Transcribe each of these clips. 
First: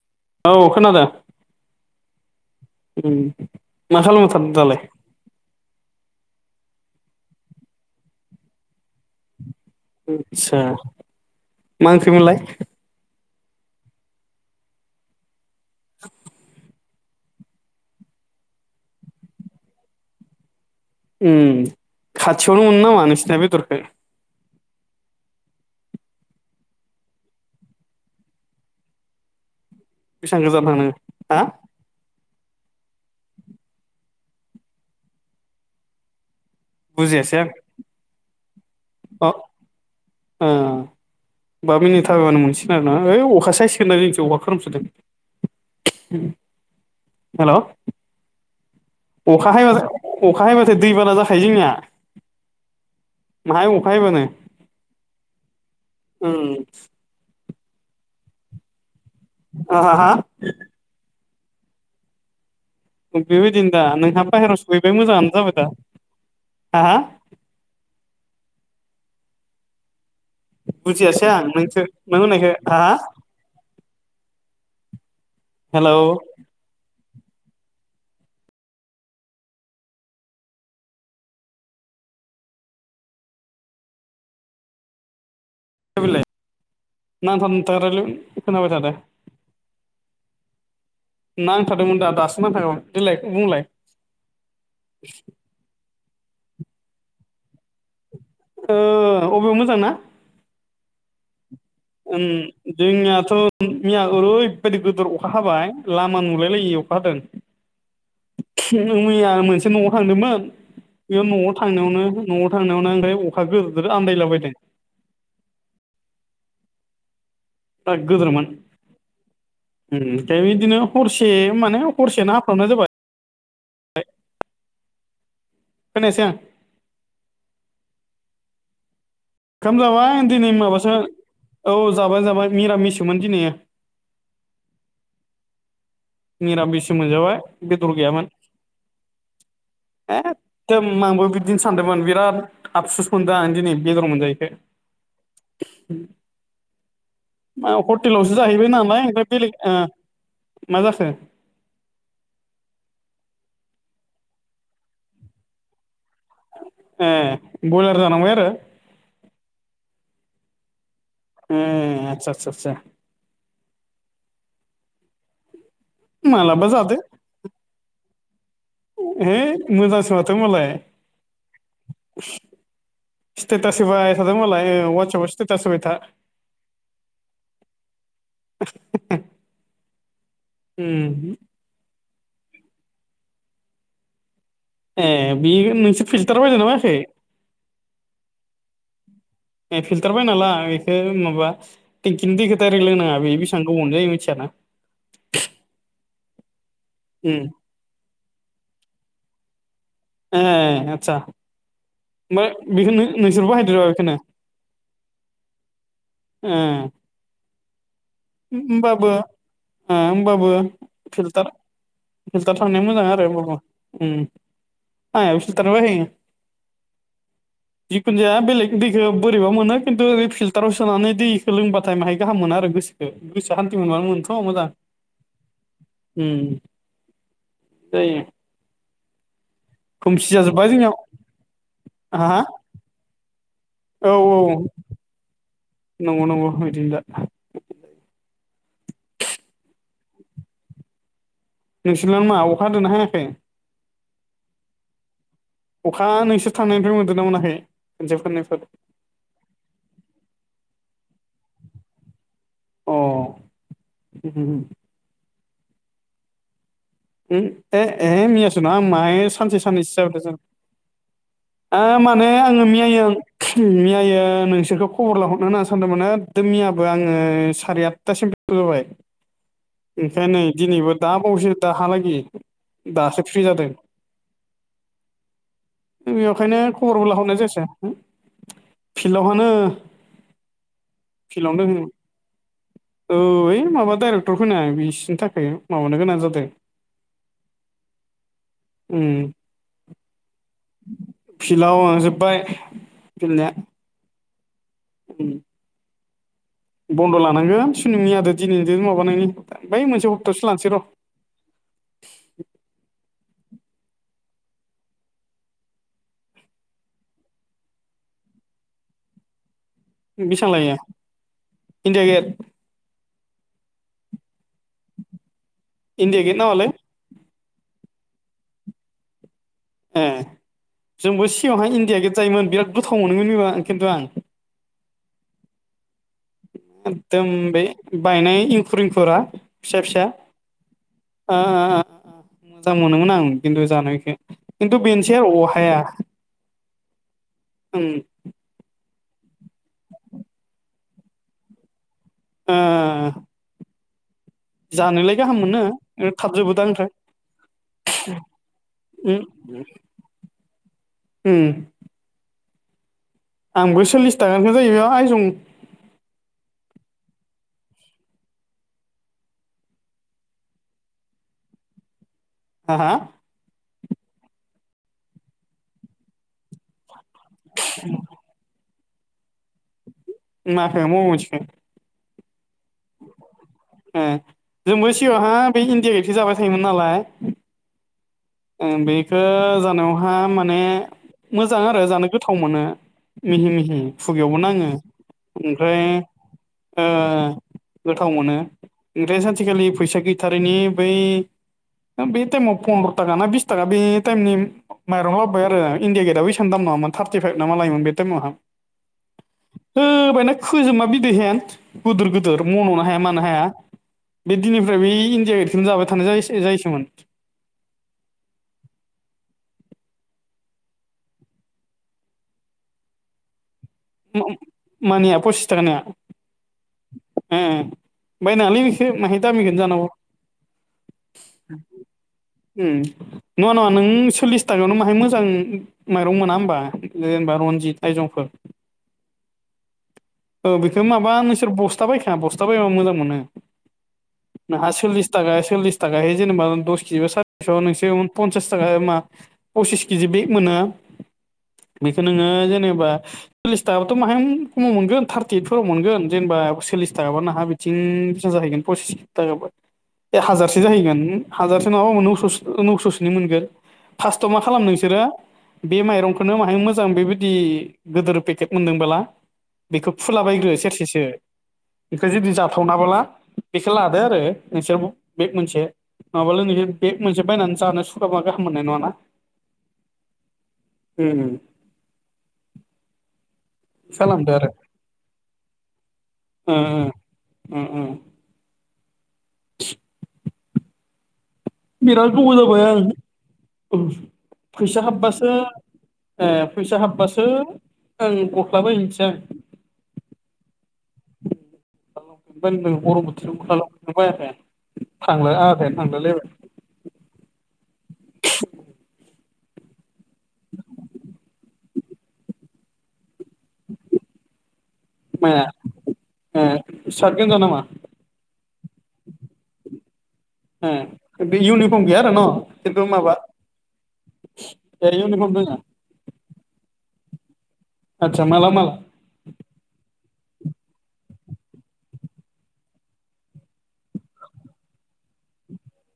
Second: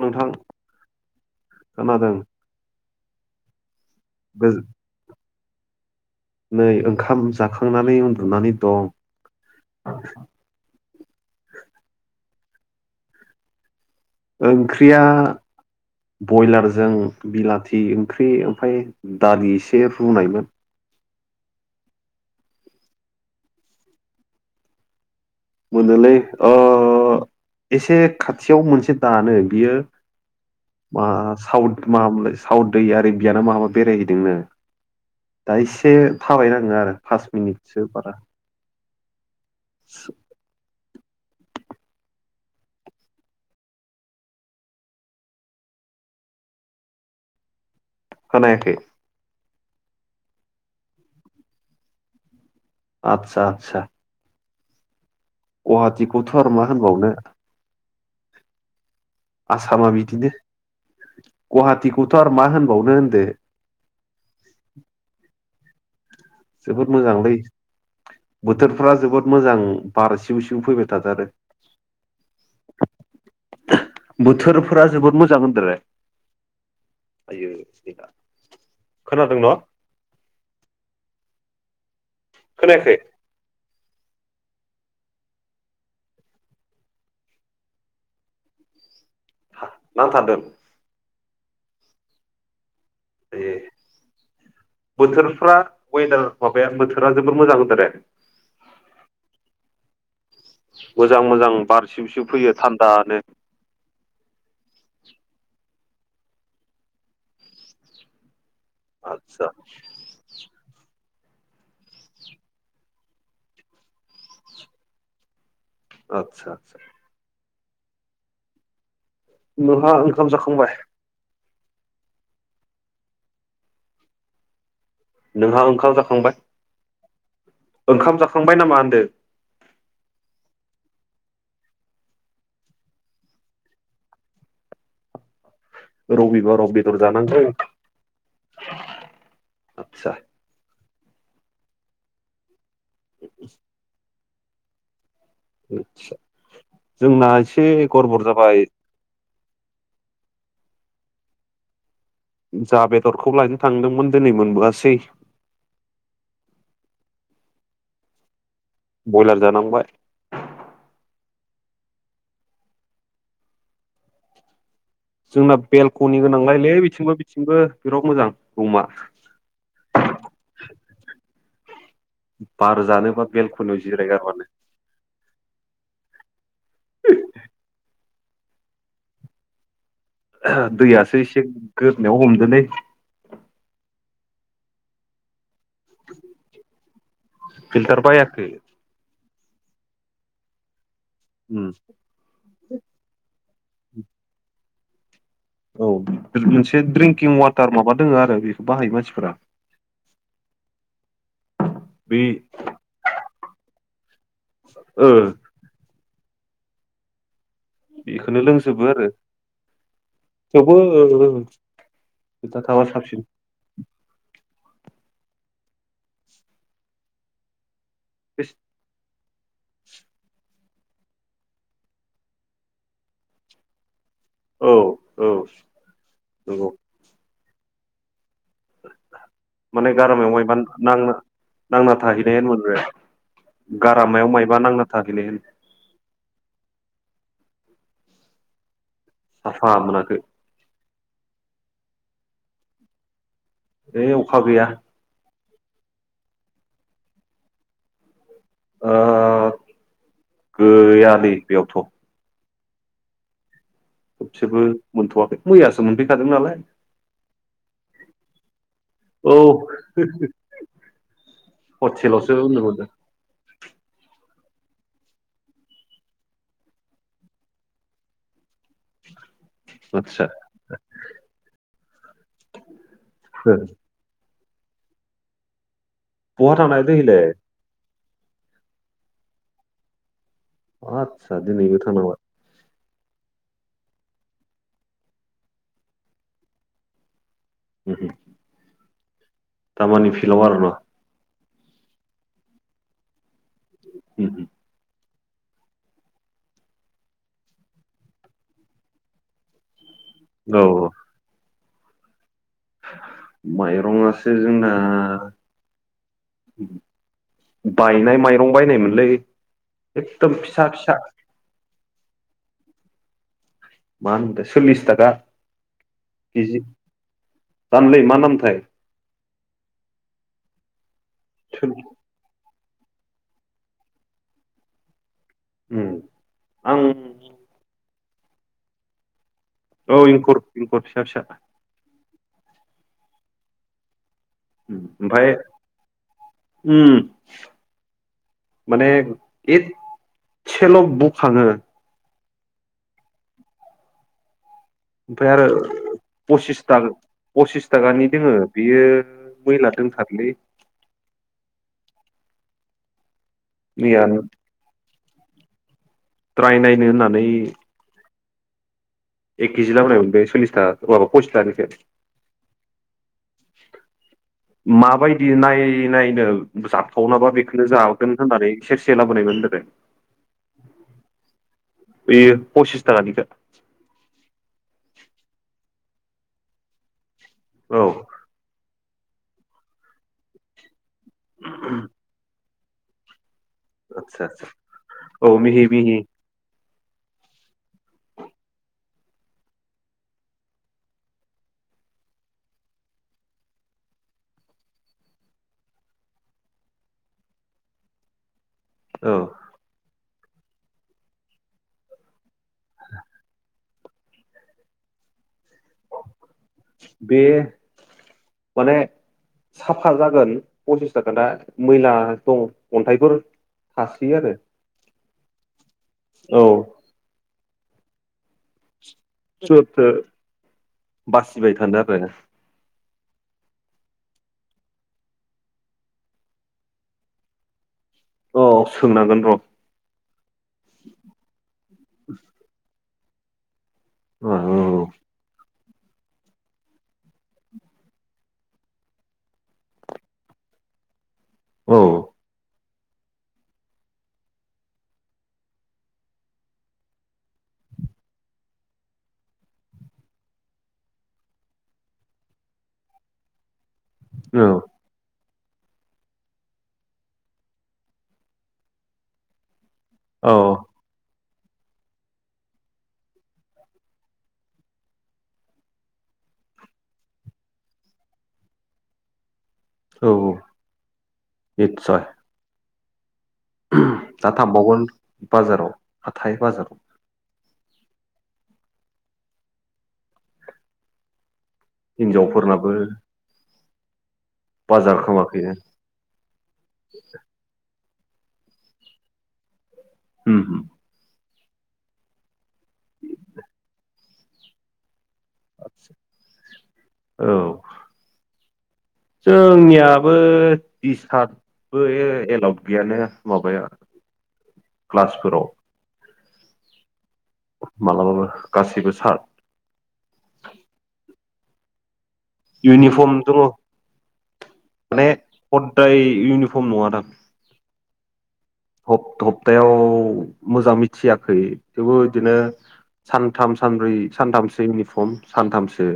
नोंथां औ खोनादों खोनादों [inaudible] उम माखालाम थार गोज- दालाय? नै ओंखाम जाखांनानै उन्दुनानै दं। आस्सा मा ओंख्रिमोनलाय? ओंख्रिया बयलारजों बिलाथि ओंख्रि ओमफ्राय दालि एसे रुनायमोन। खाथियावनो मोनो नामा नोंसिना बेदरखौ? मोनोलै अ एसे खाथियाव मोनसे दानो बियो बेसेबां गोजान थांनाङो मा हा साउथ मामोनलाय साउथ दै आरो बियाना माबा बेरायहैदोंनो दा एसे थाबायनाङो आरो पास बुजियासै आं मिनिटसो बारा अ ओ बा मिनिट थाबायब्लानो मोनसिन आरोना ओइ अखा साइस होनानै जोंथि अखा खोरोमसोदों। हेल' खोनायाखै अखा हाबाथाय अखा हायबाथाय दैबाना जाखायो जोंनिया। आदसा माहाय आदसा अखाय हायोबानो। उम गुवाहाटिखौथ' आरो मा होनबावनो। आसामा आंहाहा बिदिनो गुवाहाटिखौथ' आरो मा होन बेबायदिनो दा नोंहा बाहेराव सुहैबाय मोजाङानो जाबाय दा। जोबोद हाहा मोजांलै बोथोरफ्रा जोबोद मोजां बार सिउ सिउ। फैबाय थाथारो बुजियासै आं नोंस नों होननायखौ हा हा बोथोरफोरा जोबोद मोजां होनदोंरा। हेल' आयोइ स्फिका खोनादों न'? खोनायाखै? बिलाय नांथा नुंथा रायलाय खोनाबाय थादो। नांथादों नांथादोंमोन दा दासिम नांथान ए बोथोरफ्रा वेदार माबाया बोथोरा जोबोर मोजांदों होनदोंरे। हो अबे मोजां ना। मोजां मोजां बारसि ओम सि फैयो थान्दानो। जोंनियाथ' मैया ओरैबायदि गोदोर अखा हाबाय लामा नुलायलायि अखा हादों। मैया आदसा मोनसे न'आव थांदोंमोन। बेयाव न'आव थांनायावनो न'आव थांनायावनो ओमफ्राय अखा गोदोर गोदोर आन्दायलाबायदों। आतसा आतसा दजा गोदोरमोन नोंहा उम ओंखाम फ्राय जाखांबाय बिदिनो हरसे माने हरसे ना हाफ्रामनाय जाबाय। नोंहा ओंखाम खोनायासै आं जाखांबाय? ओंखाम जाखांबाय नामा होनदों? खाम जाबाय दिनै माबासो औ जाबाय जाबाय मिरामिससोमोन दिनैयो। रबिबाराव मिरामिससो बेदर मोनजाबाय जानांगौ बेदर गैयामोन‌। आदसा दोम आंबो बिदिनो सानदोंमोन बिराद आफसुस मोनदों आं दिनै बेदर मोनजायैखाय। आदसा जोंना एसे मायाव गरबर हटेलावसो जाबाय जाहैबाय नालाय ओमफ्राय बेलेग ओ मा जाखो? जा बेदरखौ लायनो थांदोंमोन दिनै मोनबोआसै ए बयलार जानांबाय आरो बयलार जानांबाय ए आतसा आतसा आतसा जोंना बेलक'नि मालाबा गोनांलायलै जादो बिथिंबो बिथिंबो बिराद मोजां रुमा है मोजांसो माथो होमबालाय सि बार जानो बा बेलक'नियाव स्टेटास होबाय थादों जिरायगारबानो मालाय वाटसेपआव स्टेटास होबाय था [unintelligible] [unintelligible] [unintelligible] दैयासो उम एसे गोदनायाव हमदोलै ए बि मोनसे फिल्टार बायदोंना बायाखै फिल्टार बायाखै ए फिल्टार बायना ला एखौ माबा उम टेंक किनि दैखौ दायरेक्ट लोंनाङा बे बेसेबां गोबावनि जायो मिथियाना औ मोनसे उम ड्रिंकिं वाटार माबा दोङो आरो बेखौ बाहायो मानसिफोरा ए आदसा बे ओमफ्राय बेखौ नों-नोंसोरबो बाहायदों नामा बेखौनो ओ ओम बेखौनो लोंजोबो आरो ओमबाबो ओ होमबाबो थेवबो ओ फिल्थार फिल्टार खोथा थांनाया थाबा मोजां साबसिन आरो होमबाबो ओम आंनाबो [unintelligible] जिखुनजाया बेलेख दैखौ बोरैबा मोनो खिन्थु बे फिलटाराव सोनानै दैखौ लोंबाथाय माहाय गाहाम मोनो आरो गोस बे गोसोआ हान्थि मोनबानो मोनथ' मोजां औ औ ओम नंगौ जायो माने खोमसि गारामायाव माइबा जाजोब्बाय जोंनियाव नांना नांना हा थाहैनायानो मोनबाय औ गारामायाव मायबा नांना थाहैनाय होन नंगौ नंगौ इदिनो दा साफा मोनाखै नोंसोरना मा अखा हादोंना हायाखै? ए अखा गैया अखा नोंसोर थांनायनिफ्राय मोन्दों ना मोनाखै खनसे खननैफोर ओ गैया नै बेयावथ' अ उम थोबसेबो मोनथ'वाखै मैयासो मोनफैखादों नालाय ओम ए ए मैयासो [unintelligible] माहाय औ सानसे साननैसो जाबायथ' जों आं माने हटेलावसो उन्दु आङो मोनदों मैयायो मैयायो नोंसोरखौ खबर लाहरनो होनना सानदोंमोन एकदम मैयाबो आङो साराय आटथासिम गोबाबाय आदसा ओमफ्राय नै दिनैबो दा बावैसो दा हालागै दासो फ्रि जादों बहा बेखायनो थांनो नागिरदों खबरबो इलाय लाहरनाय जायासै फिल्डावहानो आतसा दिनैबो थांनांला औ ओइ माबा डाइरेक्टर फैना बिसिनि थाखाय माबानो गोनां जादों ओम ओम ओम दामानि फिल्डआव आरोना फिल्डआव ओ जोब्बाय गेलेनाया ओम ओम ओम बन्द' लानांगोन सुनि [unintelligible] दिनैजों माबानायनि बै मोनसे हप्तायावसो औ लानोसै र'। माइरङासो जोंना बायनाय माइरं बायनायमोनलै। एकदम बेसेबां फिसा लायआ फिसा इंडिया गेट मा होनदों सल्लिस थाखा इण्डिया गेट केजि नामालै दामलै मा नामथाय। एह जोंबो सिगाङावहाय इण्डिया गेट जायोमोन बिराद गोथाव मोनोमोन बेबा खिन्थु आं। ओम आं एकदम बे बायनाय इंखुर इंखुरा फिसा औ फिसा इंखुर इंखुर फिसा फिसा ओ मोजां मोनोमोन आं खिन्थु जानो इखौ खिन्थु बेनोसै ओमफ्राय अहाया उम उम। माने एसेल' बुखाङो। ओ जानोलाय ओमफ्राय गाहाम आरो मोनो थाबजोबो दा पसिसथा ओमफ्राय पसिस थाखानि दोङो बेयो उम मैला दंथारलै। ओम। आंबो मैया सल्लिस थाखाखौ जायो [unintelligible] आइजं। ट्राय नायनो होननानै एक केजि लाबोनायाव मोन बे सल्लिस था माबा [unintelligible] हा-हा माबायदि नायै नायनो जाथावनाबा बेखौनो जागोन होननानै सेरसे लाबोनाय मोन [unintelligible] माखौ मबे मोनसेखौ बेयो पसिस थाखानिखो एह जोंबो सिगाङावहाय बे इण्डिया गेटखौ जाबाय थायोमोन नालाय। औ। ओ बेखौ जानायावहा माने मोजां आरो जानो गोथाव मोनो। मिहि मिहि आदसा खुगायावबो आदसा नाङो औ मिहि ओमफ्राय मिहि ओ [inaudible] गोथाव मोनो ओंफ्राय सानसेखालि फैसा गैथारैनि बै बे टाइमाव पन्द्र' थाखा ना बिस थाखा बे टाइमनि माइरं लाबोबाय आरो इण्डिया गेटआबो एसेबां दाम नङामोन थार्टिफाइभ ना मा लायोमोन बे टाइमावहा औ। होबायना खोजोमा बिदै हेन गोदोर गोदोर मन'नो हाया मानो हाया। बे दिननिफ्राय बेै इण्डिया गेटखौनो जाबाय थानाय जायो [unintelligible] बे माने साफा जागोन फसिस थाखाना मैला दं अन्थाइफोर थासोयो आरो मानिया पसिस थाखानिया औ। उम बायनाङालै नोंसोर माहाय दामिखौनो सोरथो जानांगौ बासिबाय थानो आरो उम नङा नङा नों सललिस [unintelligible] माहाय मोजां माइरं मोना होमबा जेनेबा रनजित आइजंफोर औ सोंनांगोन र'। औ बेखौ माबा नोंसोर बस्था बायखाया बस्था बायबा मोजां मोनो। औ औ नोंहा सल्लिस थाखा सल्लिस थाखै जेनेबा दस केजि सारिस'आव नोंसोर फनसास थाखा मा फसिस केजि बेक मोनो बेखौ औ नोङो जेनेबा सल्लिस थाखाबाथ' माहाय खमाव मोनगोन थार्टि ओइटफोराव मोनगोन जेनेबा सल्लिस थाखाबा नाहा बिथिं बेसा जाहैगोन फसिस थाखाबा ए हाजारसो जाहैगोन हाजारसो नङाबा [unintelligible] नौस'सोनि मोनगोन फार्स्टआव मा खालाम [unintelligible] बिसोरो बे माइरंखौनो माहाय मोजां बेबायदि गोिदिर पेकेट मोनदोंबोला। बेखौ औ फुलाबायग्रो सेरसेसो बेखौ जुदि जाथावनाबोला बेखौ लादो आरो नोंसोर बेग मोनसे नङाबाल लो बेग मोनसे बायनानै जानो सुखाबा गाहाम मोननाय नङा ना औ औ उम उम निस्सय खालामदो द आरो थांबावगोन बाजाराव हाथाय बाजाराव ओम ओम [inaudible] बिराद गोबाव जाबाय हिनजावफोरनाबो आं औ फैसा बाजार हाबबासो खालामाखैनो ए फैसा हाबबासो आं गस्लाबायहैनोसै आं उमहो [unintelligible] मरम बोथोराव गसला लंपेनखोनो थांलाय आधायानो थांलायलायबाय। औ ओ जोंनियाबो टि सार्टबो एलावउड गैयाना माबाया क्लासफोराव ओम सार्ट गोजा नामा? मालाबाबो गासैबो सार उम इउनिफर्म गैय आरो न खेन्थु इउनिफर्म माबा दङ ए इउनिफर्म दोङो ओय इउनिफर्म नङा दां आतसा माला माला हप हप्तायाव मोजां मिथियाखै थेवबो बिदिनो सानथाम सानब्रै सानथामसो इउनिफर्म सानथामसो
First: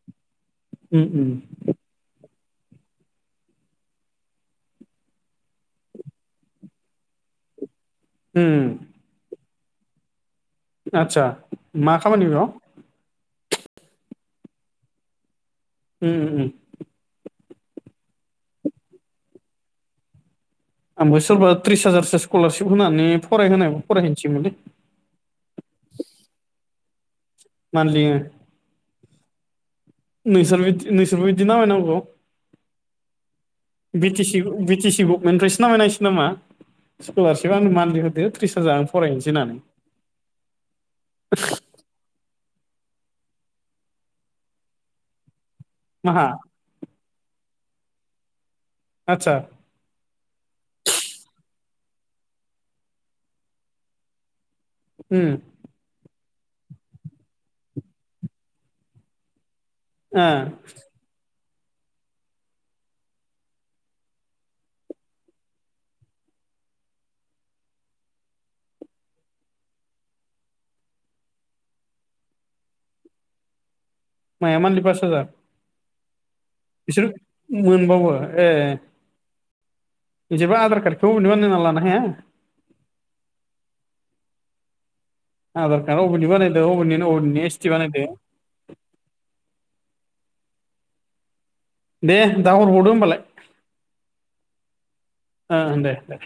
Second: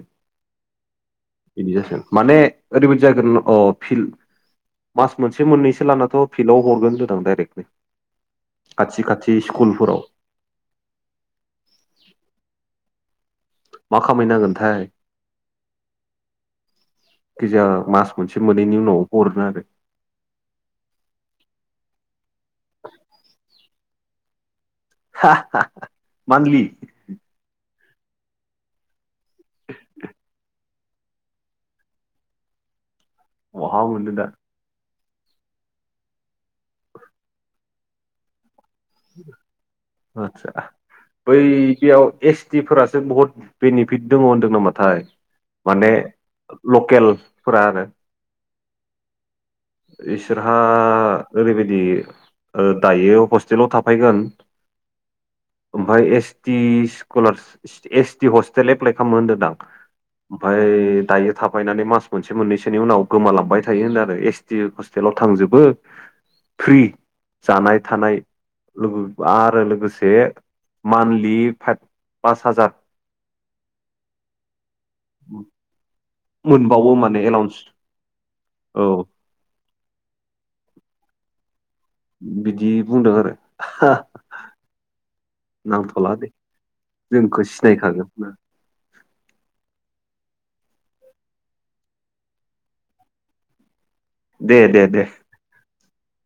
उम उम बिदि जासिगोन माने ओरैबायदि जागोन अ फिल मास मोनसे मोननैसो लानाथ' फिल्डआव हरगोन होनदो दां डाइरेक्ट उम खाथि खाथि स्कुलफोराव आदसा मा खामानि बेयाव? मा खामै नांगोनथाय ओम ओम गिजा मास मोनसे मोननैनि उनाव हरो आरो आंबो सोरबा त्रिस हाजारसो स्कलारशिप होनानै फरायहोनाय फरायहैसैनलै हा हा माथलि मानली [inaudible] नोंसोरदि नोंसोर बादि नामामनांगौ। बहा मोननो बिटि दा सि बिटिसि गबमेन्टनिफ्राय नामायनांसिग नामा स्कलारसिप आं मान्थलि होदो त्रिस हाजार फरायहैनोसै होननानै आतसा बै बेयाव एस टि फोरासो बहुत बेनिफिट दङ होनदों नामाथाय माने माहा लकेलफोरा आरो आतसा इसोरहा ओरैबायदि ओ दायो हस्टेलाव थाफैगोन। उम ओमफ्राय S T scholar S T hostel apply खालामो होनदोंदां। ओ ओमफफ्राय दायो थाफायनानै मास मोनसे मोननैसोनि उनाव गोमालांबाय थायो होन आरो एस बि हस्टेलाव थांजोबो फ्रि जानाय थानाय। लोगो आरो लोगोसे मान्थलि फाइभ पास हाजार माया मानलि पास हाजार? मोनबावो बिसोर माने एलाउन्स मोनबावो ए औ। बिदिबा आधार कार्डखौ नोङो नोंहा होना लाना हाया? बिदि बुंदों आरो [unintelligible] आधार कार्ड नांथ'ला अबेनि दे बानायदो अबेनि अबेनि जोंखौ एस टि बानायदो सिनायखागोन ना। दे दा हराव हरबावदो होनबालाय। दे दे दे। ओं दे दे।